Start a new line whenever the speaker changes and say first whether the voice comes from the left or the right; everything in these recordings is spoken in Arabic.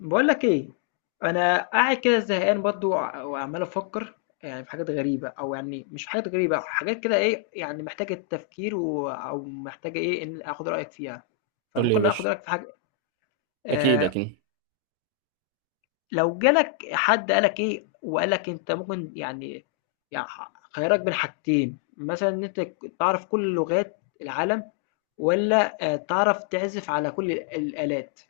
left: بقول لك ايه. انا قاعد كده زهقان برضو وعمال افكر. يعني في حاجات غريبه او يعني مش في حاجات غريبه، حاجات كده ايه، يعني محتاجه تفكير او محتاجه ايه، ان اخد رايك فيها.
right: قول لي يا
left: فممكن اخد
right: باشا.
left: رايك في حاجه.
right: اكيد
left: آه.
right: اكيد
left: لو جالك حد قالك ايه وقالك انت ممكن يعني، يعني خيارك بين حاجتين مثلا، ان انت تعرف كل لغات العالم، ولا تعرف تعزف على كل الالات،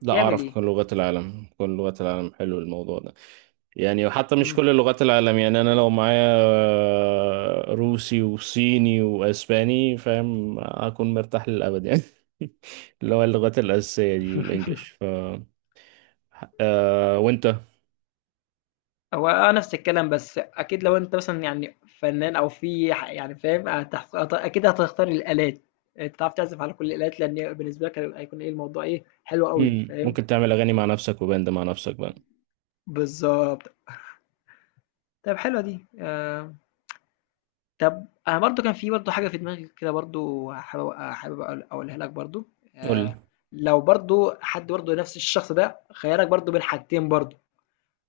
right: لا،
left: تعمل
right: اعرف
left: ايه؟
right: كل لغات العالم. كل لغات العالم حلو الموضوع ده. يعني وحتى مش كل لغات العالم، يعني انا لو معايا روسي وصيني واسباني، فاهم اكون مرتاح للابد يعني. اللي هو اللغات الاساسيه دي والانجليش آه. وانت؟
left: هو نفس الكلام، بس أكيد لو أنت مثلًا يعني فنان أو في ح يعني فاهم، هتحت هت أكيد هتختار الآلات. أنت تعرف تعزف على كل الآلات، لأن بالنسبة لك هي هيكون إيه الموضوع، إيه حلو أوي،
right: مم.
left: فاهم؟
right: ممكن تعمل اغاني مع نفسك وباند مع نفسك بقى.
left: بالضبط. طب حلوة دي. طب أنا برضه كان في برضه حاجة في دماغي كده برضه، حابب أقولها لك برضه.
right: قول لي.
left: آآ، لو برضه حد برضه نفس الشخص ده خيّرك برضه بين حاجتين برضه،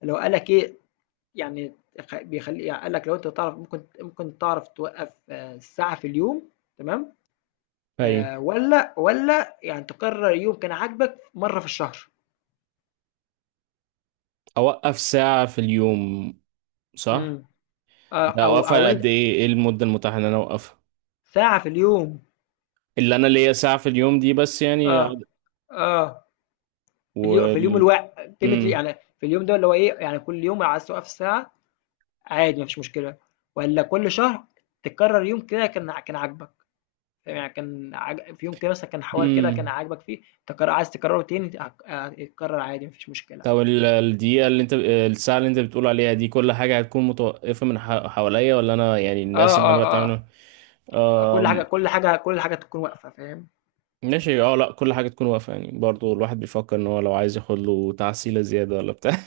left: اللي هو قال لك إيه، يعني بيخلي يعني قال لك لو انت تعرف ممكن تعرف توقف ساعة في اليوم. تمام.
right: هاي.
left: ولا يعني تقرر يوم كان عاجبك مرة في الشهر.
right: اوقف ساعه في اليوم. صح،
left: امم.
right: ده
left: او
right: اوقفها
left: انت.
right: قد ايه؟ ايه المده المتاحه ان انا اوقفها؟
left: ساعة في اليوم.
right: اللي انا ليا ساعة في اليوم دي بس، يعني
left: اه اه. في اليوم
right: وال
left: الواحد، كلمة
right: امم.
left: يعني في اليوم ده اللي هو ايه، يعني كل يوم عايز توقف ساعة عادي مفيش مشكلة، ولا كل شهر تكرر يوم كده كان عاجبك. يعني في يوم كده مثلا كان حوار كده كان
right: امم.
left: عاجبك فيه تكرر، عايز تكرره تاني هيتكرر عادي مفيش مشكلة.
right: طب الدقيقة اللي انت، الساعة اللي انت بتقول عليها دي، كل حاجة هتكون متوقفة من حواليا ولا انا يعني
left: آه،
right: الناس اللي انا بتعامل
left: آه،
right: معاهم؟
left: كل حاجة
right: آم.
left: كل حاجة كل حاجة تكون واقفة، فاهم؟
right: ماشي. اه، لا كل حاجة تكون واقفة، يعني برضو الواحد بيفكر ان هو لو عايز ياخد له تعسيلة زيادة ولا بتاع.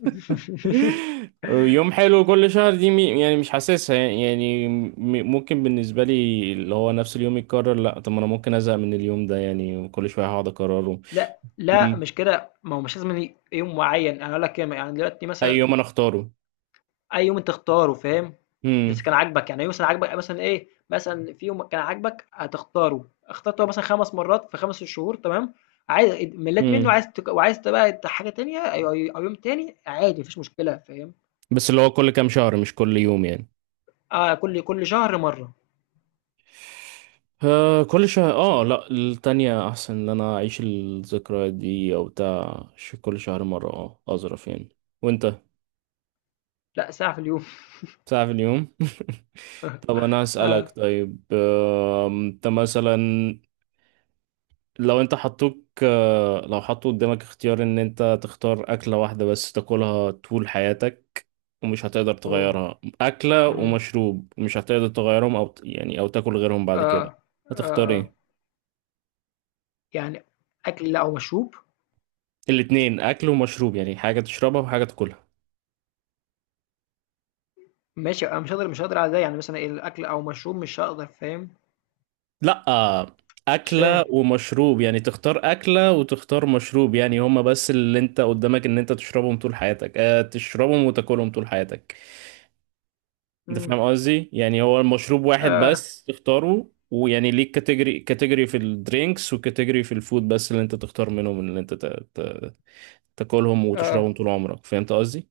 right: يوم حلو كل شهر دي يعني مش حاسسها يعني، يعني ممكن بالنسبة لي اللي هو نفس اليوم يتكرر، لا طب ما انا ممكن ازهق من اليوم ده يعني، وكل شوية هقعد اكرره.
left: لأ، لأ،
right: امم.
left: مش كده، ما هو مش لازم يوم معين، أنا هاقول لك يعني دلوقتي
right: اي
left: مثلًا.
right: يوم انا اختاره.
left: أي يوم أنت اختاره، فاهم؟
right: امم.
left: بس كان عاجبك، يعني مثلًا عاجبك مثلًا إيه، مثلًا في يوم كان عاجبك هتختاره، اخترته مثلًا 5 مرات في 5 شهور تمام. مليت منه،
right: امم.
left: عايز وعايز بقى حاجة تانية أو أو يوم تاني عادي ما فيش مشكلة، فاهم؟
right: بس اللي هو كل كام شهر مش كل يوم يعني.
left: كل شهر مرة.
right: آه كل شهر، اه لا التانية احسن ان انا اعيش الذكرى دي او بتاع كل شهر مرة، اه اظرف يعني. وانت؟
left: لأ، ساعة في اليوم.
right: ساعة في اليوم. طب انا هسألك
left: آه.
right: طيب، آه انت مثلا لو انت حطوك، آه لو حطوا قدامك اختيار ان انت تختار اكلة واحدة بس تاكلها طول حياتك ومش هتقدر
left: أوه.
right: تغيرها، أكلة
left: إمم.
right: ومشروب مش هتقدر تغيرهم أو يعني أو تاكل غيرهم بعد كده.
left: آه، آه،
right: هتختار
left: آه.
right: ايه؟
left: يعني أكل أو مشروب؟
right: الاتنين، أكل ومشروب، يعني حاجة تشربها وحاجة تاكلها.
left: ماشي. أنا مش هاقدر على ده، يعني مثلًا إيه الأكل أو مشروب مش هاقدر، فاهم؟
right: لأ،
left: مش فاهم.
right: أكلة ومشروب يعني تختار أكلة وتختار مشروب، يعني هما بس اللي أنت قدامك إن أنت تشربهم طول حياتك، أه تشربهم وتاكلهم طول حياتك. أنت
left: إمم.
right: فاهم قصدي؟ يعني هو المشروب واحد
left: آه،
right: بس تختاره، ويعني ليك كاتيجوري كاتيجوري في الدرينكس وكاتيجوري في الفود، بس اللي أنت تختار منهم اللي أنت تاكلهم
left: آه، آه.
right: وتشربهم طول عمرك. فهمت قصدي؟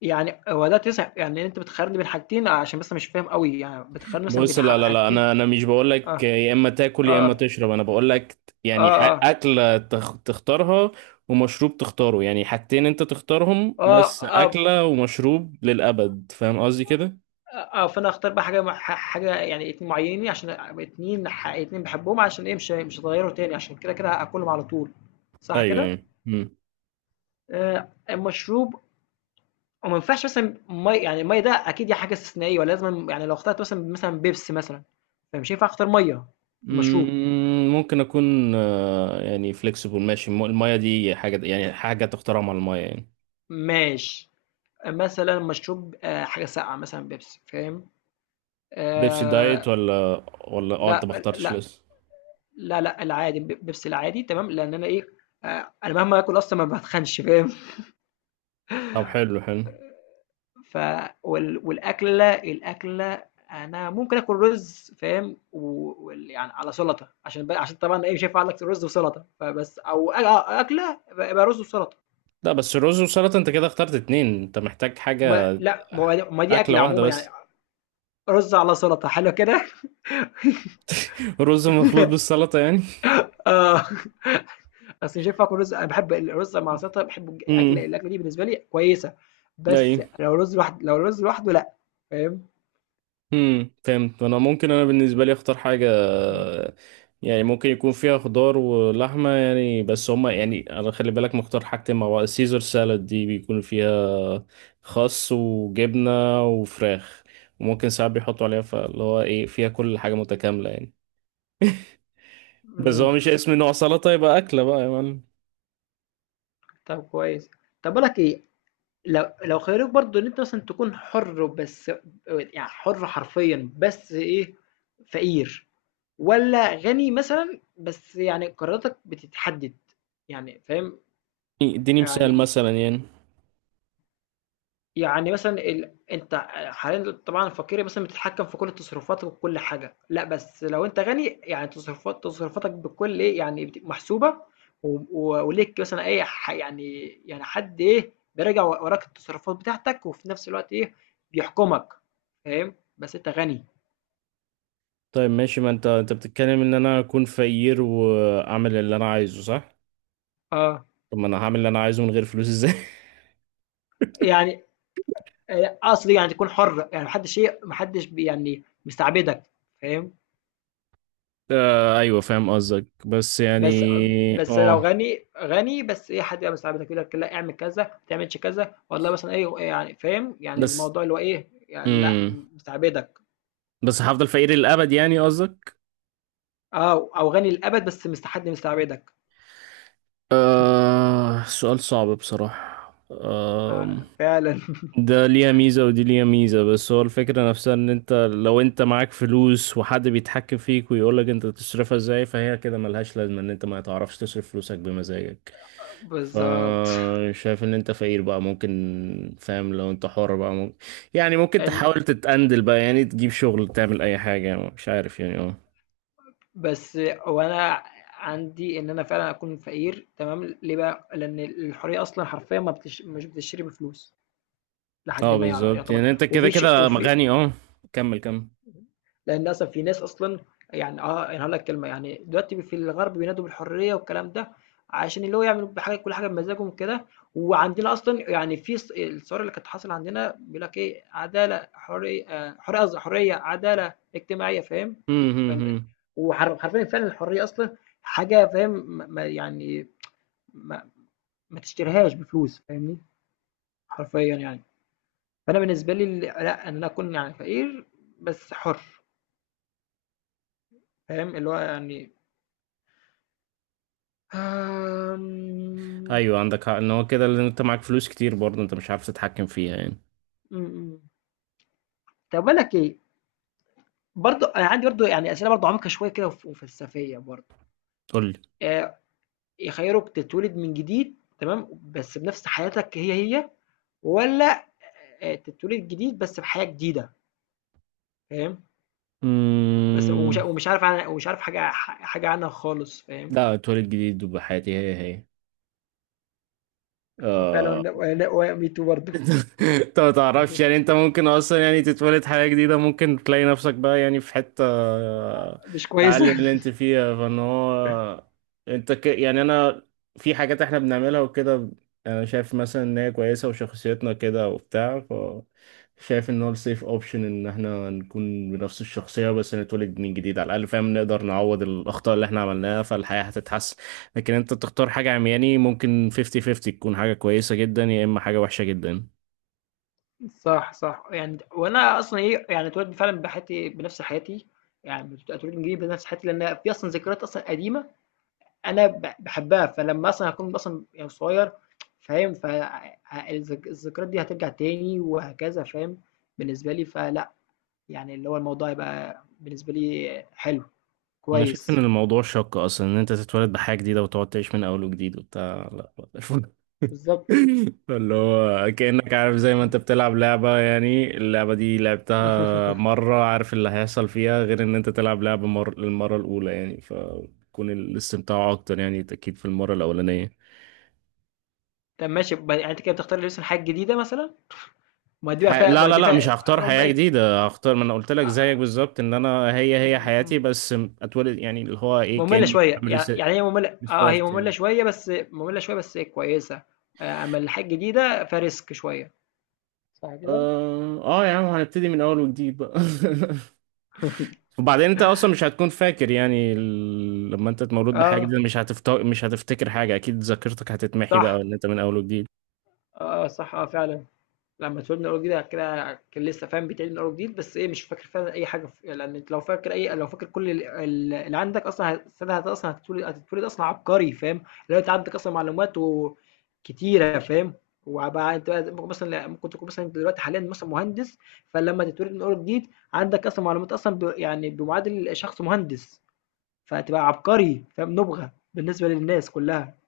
left: يعني هو ده تسع، يعني أنت بتخيّرني بين حاجتين عشان بس مش فاهم أوي، يعني بتخيّرني مثلًا
right: بص،
left: بين
right: لا لا لا انا
left: حاجتين.
right: انا مش بقول لك
left: آه،
right: يا اما تاكل يا اما
left: آه،
right: تشرب، انا بقول لك يعني
left: آه، آه،
right: اكله تختارها، ومشروب تختاره، يعني حاجتين انت تختارهم
left: آه،
right: بس،
left: آه، آه.
right: اكله ومشروب للابد. فاهم قصدي كده؟
left: آه، آه، فأنا هاختار بقى حاجة مع حاجة يعني معيّنين عشان أبقى 2 2 باحبهم، عشان إيه مش هاغيّروا تاني، عشان كده هاكلهم على طول. صح
right: ايوه
left: كده؟
right: يعني مم.
left: المشروب. وما ينفعش مثلا يعني المية ده أكيد دي حاجة استثنائية، ولازم يعني لو اخترت مثلا بيبسي مثلا، فمش هينفع أختار مية في مشروب.
right: مم، ممكن اكون يعني فليكسيبل. ماشي، الميه دي حاجه، يعني حاجه تختارها مع الميه يعني.
left: ماشي. مثلا مشروب حاجة ساقعة مثلا بيبسي، فاهم؟
right: بيبسي دايت
left: آه.
right: ولا ولا اه انت ما
left: لا
right: اخترتش
left: لا
right: لسه؟
left: لا لا، العادي، بيبسي العادي تمام، لأن أنا إيه، أنا مهما آكل أصلا ما بتخنش، فاهم؟
right: طب حلو.
left: ف والأكلة أنا ممكن آكل رز، فاهم؟ يعني على سلطة، عشان عشان طبعًا إيه مش هينفع أقول لك رز وسلطة، فبس أو أ أكلة يبقى رز وسلطة.
right: لا، بس رز وسلطة انت كده اخترت اتنين، انت محتاج
left: ما
right: حاجة
left: لأ ما هو د ما دي
right: أكلة
left: أكلة
right: واحدة
left: عمومًا، يعني
right: بس.
left: رز على سلطة، حلو كده.
right: رز مخلوط بالسلطة يعني.
left: آه. بس مش هينفع آكل رز، أنا باحب الرز مع السلطة، باحبه، أكلة
right: امم.
left: دي بالنسبة لي كويسة،
right: اي.
left: بس لو رز لوحده لأ، فاهم؟
right: امم، فهمت. انا ممكن، انا بالنسبة لي اختار حاجة
left: إمم،
right: يعني ممكن يكون فيها خضار ولحمة، يعني بس هما يعني انا خلي بالك مختار حاجتين مع بعض. السيزر سالاد دي بيكون فيها خس وجبنة وفراخ، وممكن ساعات بيحطوا عليها فاللي هو ايه، فيها كل حاجة متكاملة يعني. بس
left: إمم.
right: هو مش اسم نوع سلطة، يبقى أكلة بقى يا معلم.
left: طب كويس. طب باقول لك إيه. لو خيروك برضو ان انت مثلا تكون حر، بس يعني حر حرفيا، بس ايه، فقير ولا غني مثلا، بس يعني قراراتك بتتحدد، يعني فاهم؟
right: اديني مثال
left: يعني.
right: مثلا يعني.
left: يعني مثلًا أنت حاليًا طبعًا الفقير مثلًا بتتحكم في كل تصرفاتك وكل حاجة. لأ بس لو أنت غني يعني تصرفاتك بكل إيه، يعني محسوبة، و و وليك مثلًا إيه يعني، يعني حد إيه بيراجع وراك التصرفات بتاعتك، وفي نفس الوقت إيه بيحكمك، فاهم؟ بس أنت غني.
right: طيب ماشي، ما انت انت بتتكلم ان انا اكون فقير واعمل اللي انا عايزه، صح؟
left: آه.
right: طب ما انا هعمل اللي انا عايزه من غير فلوس ازاي؟
left: يعني قصدي يعني تكون حر، يعني ما حدش إيه ما حدش ب يعني مستعبدك، فاهم؟
right: آه ايوه فاهم قصدك، بس يعني
left: بس بس لو
right: اه.
left: غني غني، بس ايه حد يبقى مساعدك يقول لك لا اعمل كذا، ما تعملش كذا والله مثلا ايه، يعني فاهم؟ يعني
right: بس.
left: الموضوع اللي هو ايه، يعني لا
right: امم.
left: مستعبدك.
right: بس هفضل فقير للابد يعني قصدك؟
left: اه، او غني للابد بس حد مستعبدك.
right: آه سؤال صعب بصراحة. آه.
left: آه، فعلا.
right: ده ليها ميزة ودي ليها ميزة، بس هو الفكرة نفسها ان انت لو انت معاك فلوس وحد بيتحكم فيك ويقولك انت تصرفها ازاي، فهي كده ملهاش لازمة ان انت ما تعرفش تصرف فلوسك بمزاجك. ف
left: بالظبط.
right: شايف ان انت فقير بقى ممكن، فاهم؟ لو انت حر بقى ممكن يعني ممكن
left: ال-
right: تحاول تتقندل بقى، يعني تجيب شغل، تعمل اي حاجة يعني مش عارف يعني اه.
left: بس وانا عندي ان انا فعلا اكون فقير تمام، ليه بقى؟ لان الحريه اصلا حرفيا ما بتش... مش بتشتري بفلوس، لحد
right: اه
left: ما يعني
right: بالظبط،
left: يعتبر
right: يعني انت كده كده
left: وفي
right: غني اه. كمل كمل.
left: لان اصلا في ناس اصلا. يعني انا هقول لك كلمه، يعني دلوقتي في الغرب بينادوا بالحريه والكلام ده، عشان اللي هو يعمل بحاجه كل حاجه بمزاجهم كده، وعندنا اصلا يعني في الثوره اللي كانت حاصله عندنا بيقول لك ايه، عداله حريه، آه، حريه قصدي حريه عداله اجتماعيه، فاهم؟
right: مم، مم، مم.
left: وحرفيا فعلا الحريه اصلا حاجه فاهم، يعني ما, ما تشتريهاش بفلوس، فاهمني؟ حرفيا يعني، فانا بالنسبه لي ال- لا ان انا اكون يعني فقير بس حر، فاهم؟ اللي هو يعني. آمم.
right: ايوه عندك حق، ان هو كده اللي انت معاك فلوس كتير برضه انت مش عارف تتحكم فيها يعني.
left: إمم، إمم. طب باقول لك إيه، برضه أنا عندي برضه يعني أسئلة برضه عميقة شوية كده، وفلسفية برضه.
right: قول لي.
left: آآ يخيّروك تتولد من جديد تمام، بس بنفس حياتك هي، هي، والّا تتولد جديد بس بحياة جديدة، فاهم؟ بس
right: مم...
left: ومش عارف عنها، ومش عارف حاجة حاجة عنها خالص، فاهم؟
right: لا، اتولد جديد وبحياتي هي هي. آه...
left: فعلًا. و و me too برضه.
right: انت ما تعرفش يعني، انت ممكن اصلا يعني تتولد حياة جديدة، ممكن تلاقي نفسك بقى يعني في حتة
left: مش كويسة.
right: اقل من اللي انت فيها، فان هو انت يعني انا في حاجات احنا بنعملها وكده، انا شايف مثلا ان هي كويسة وشخصيتنا كده وبتاع. ف شايف ان هو السيف اوبشن ان احنا نكون بنفس الشخصية بس نتولد من جديد على الاقل، فاهم؟ نقدر نعوض الاخطاء اللي احنا عملناها، فالحياة هتتحسن. لكن انت تختار حاجة عمياني، ممكن 50-50 تكون حاجة كويسة جدا يا اما حاجة وحشة جدا.
left: صح صح، يعني وانا اصلا ايه، يعني اتولدت فعلا بحياتي، بنفس حياتي، يعني اتولدت جديد بنفس حياتي، لان في اصلا ذكريات اصلا قديمه انا بحبها، فلما اصلا هكون اصلا يعني صغير، فاهم؟ فالذكريات دي هترجع تاني وهكذا، فاهم؟ بالنسبه لي فلا، يعني اللي هو الموضوع يبقى بالنسبه لي حلو
right: انا شايف ان
left: كويس.
right: الموضوع شاق اصلا ان انت تتولد بحاجة جديدة وتقعد تعيش من اول وجديد وبتاع، لا لا.
left: بالظبط.
right: اللي هو كأنك عارف زي ما انت بتلعب لعبة، يعني اللعبة دي لعبتها مرة، عارف اللي هيحصل فيها، غير ان انت تلعب لعبة للمرة الأولى، يعني فكون الاستمتاع أكتر يعني أكيد في المرة الأولانية.
left: طب ماشي. يعني انت كده بتختار لسه حاجه جديده مثلا، ما دي بقى فيها،
right: لا
left: ما
right: لا
left: دي
right: لا مش هختار حياة جديدة، هختار ما انا قلت لك زيك
left: فيها
right: بالظبط، ان انا هي هي حياتي بس اتولد، يعني اللي هو ايه
left: مملة
right: كاني
left: شوية.
right: عامل
left: يعني هي مملة، هي
right: ريستارت
left: مملة
right: يعني.
left: شوية، بس مملة شوية بس كويسة. أمّا الحاجات الجديدة فRisk شوية. صح كده؟
right: اه اه يا عم، هنبتدي من اول وجديد بقى. وبعدين انت اصلا مش هتكون فاكر يعني لما انت مولود بحاجة
left: آه،
right: جديدة مش مش هتفتكر حاجة، اكيد ذاكرتك هتتمحي بقى
left: صح،
right: ان انت من اول وجديد.
left: آه، صح، آه، فعلًا. لمّا اتولد من أول وجديد، كده كان لسه فاهم، بيتعيد من أول وجديد، بس إيه مش فاكر فعلًا أي حاجة، لأن أنت لو فاكر لو فاكر كل ال ال اللي عندك أصلًا ساعتها أصلًا هتتولد أصلًا عبقري، فاهم؟ اللي هو أنت عندك أصلًا معلومات كتيرة، فاهم؟ وبقى أنت بقى ممكن مثلًا تكون مثلًا انت دلوقتي حاليًا مثلًا مهندس، فلمّا تتولد من أول وجديد عندك أصلًا معلومات أصلًا يعني بمعادل شخص مهندس، فهتبقى عبقري، فاهم؟ نُبغة بالنسبة للناس كلها.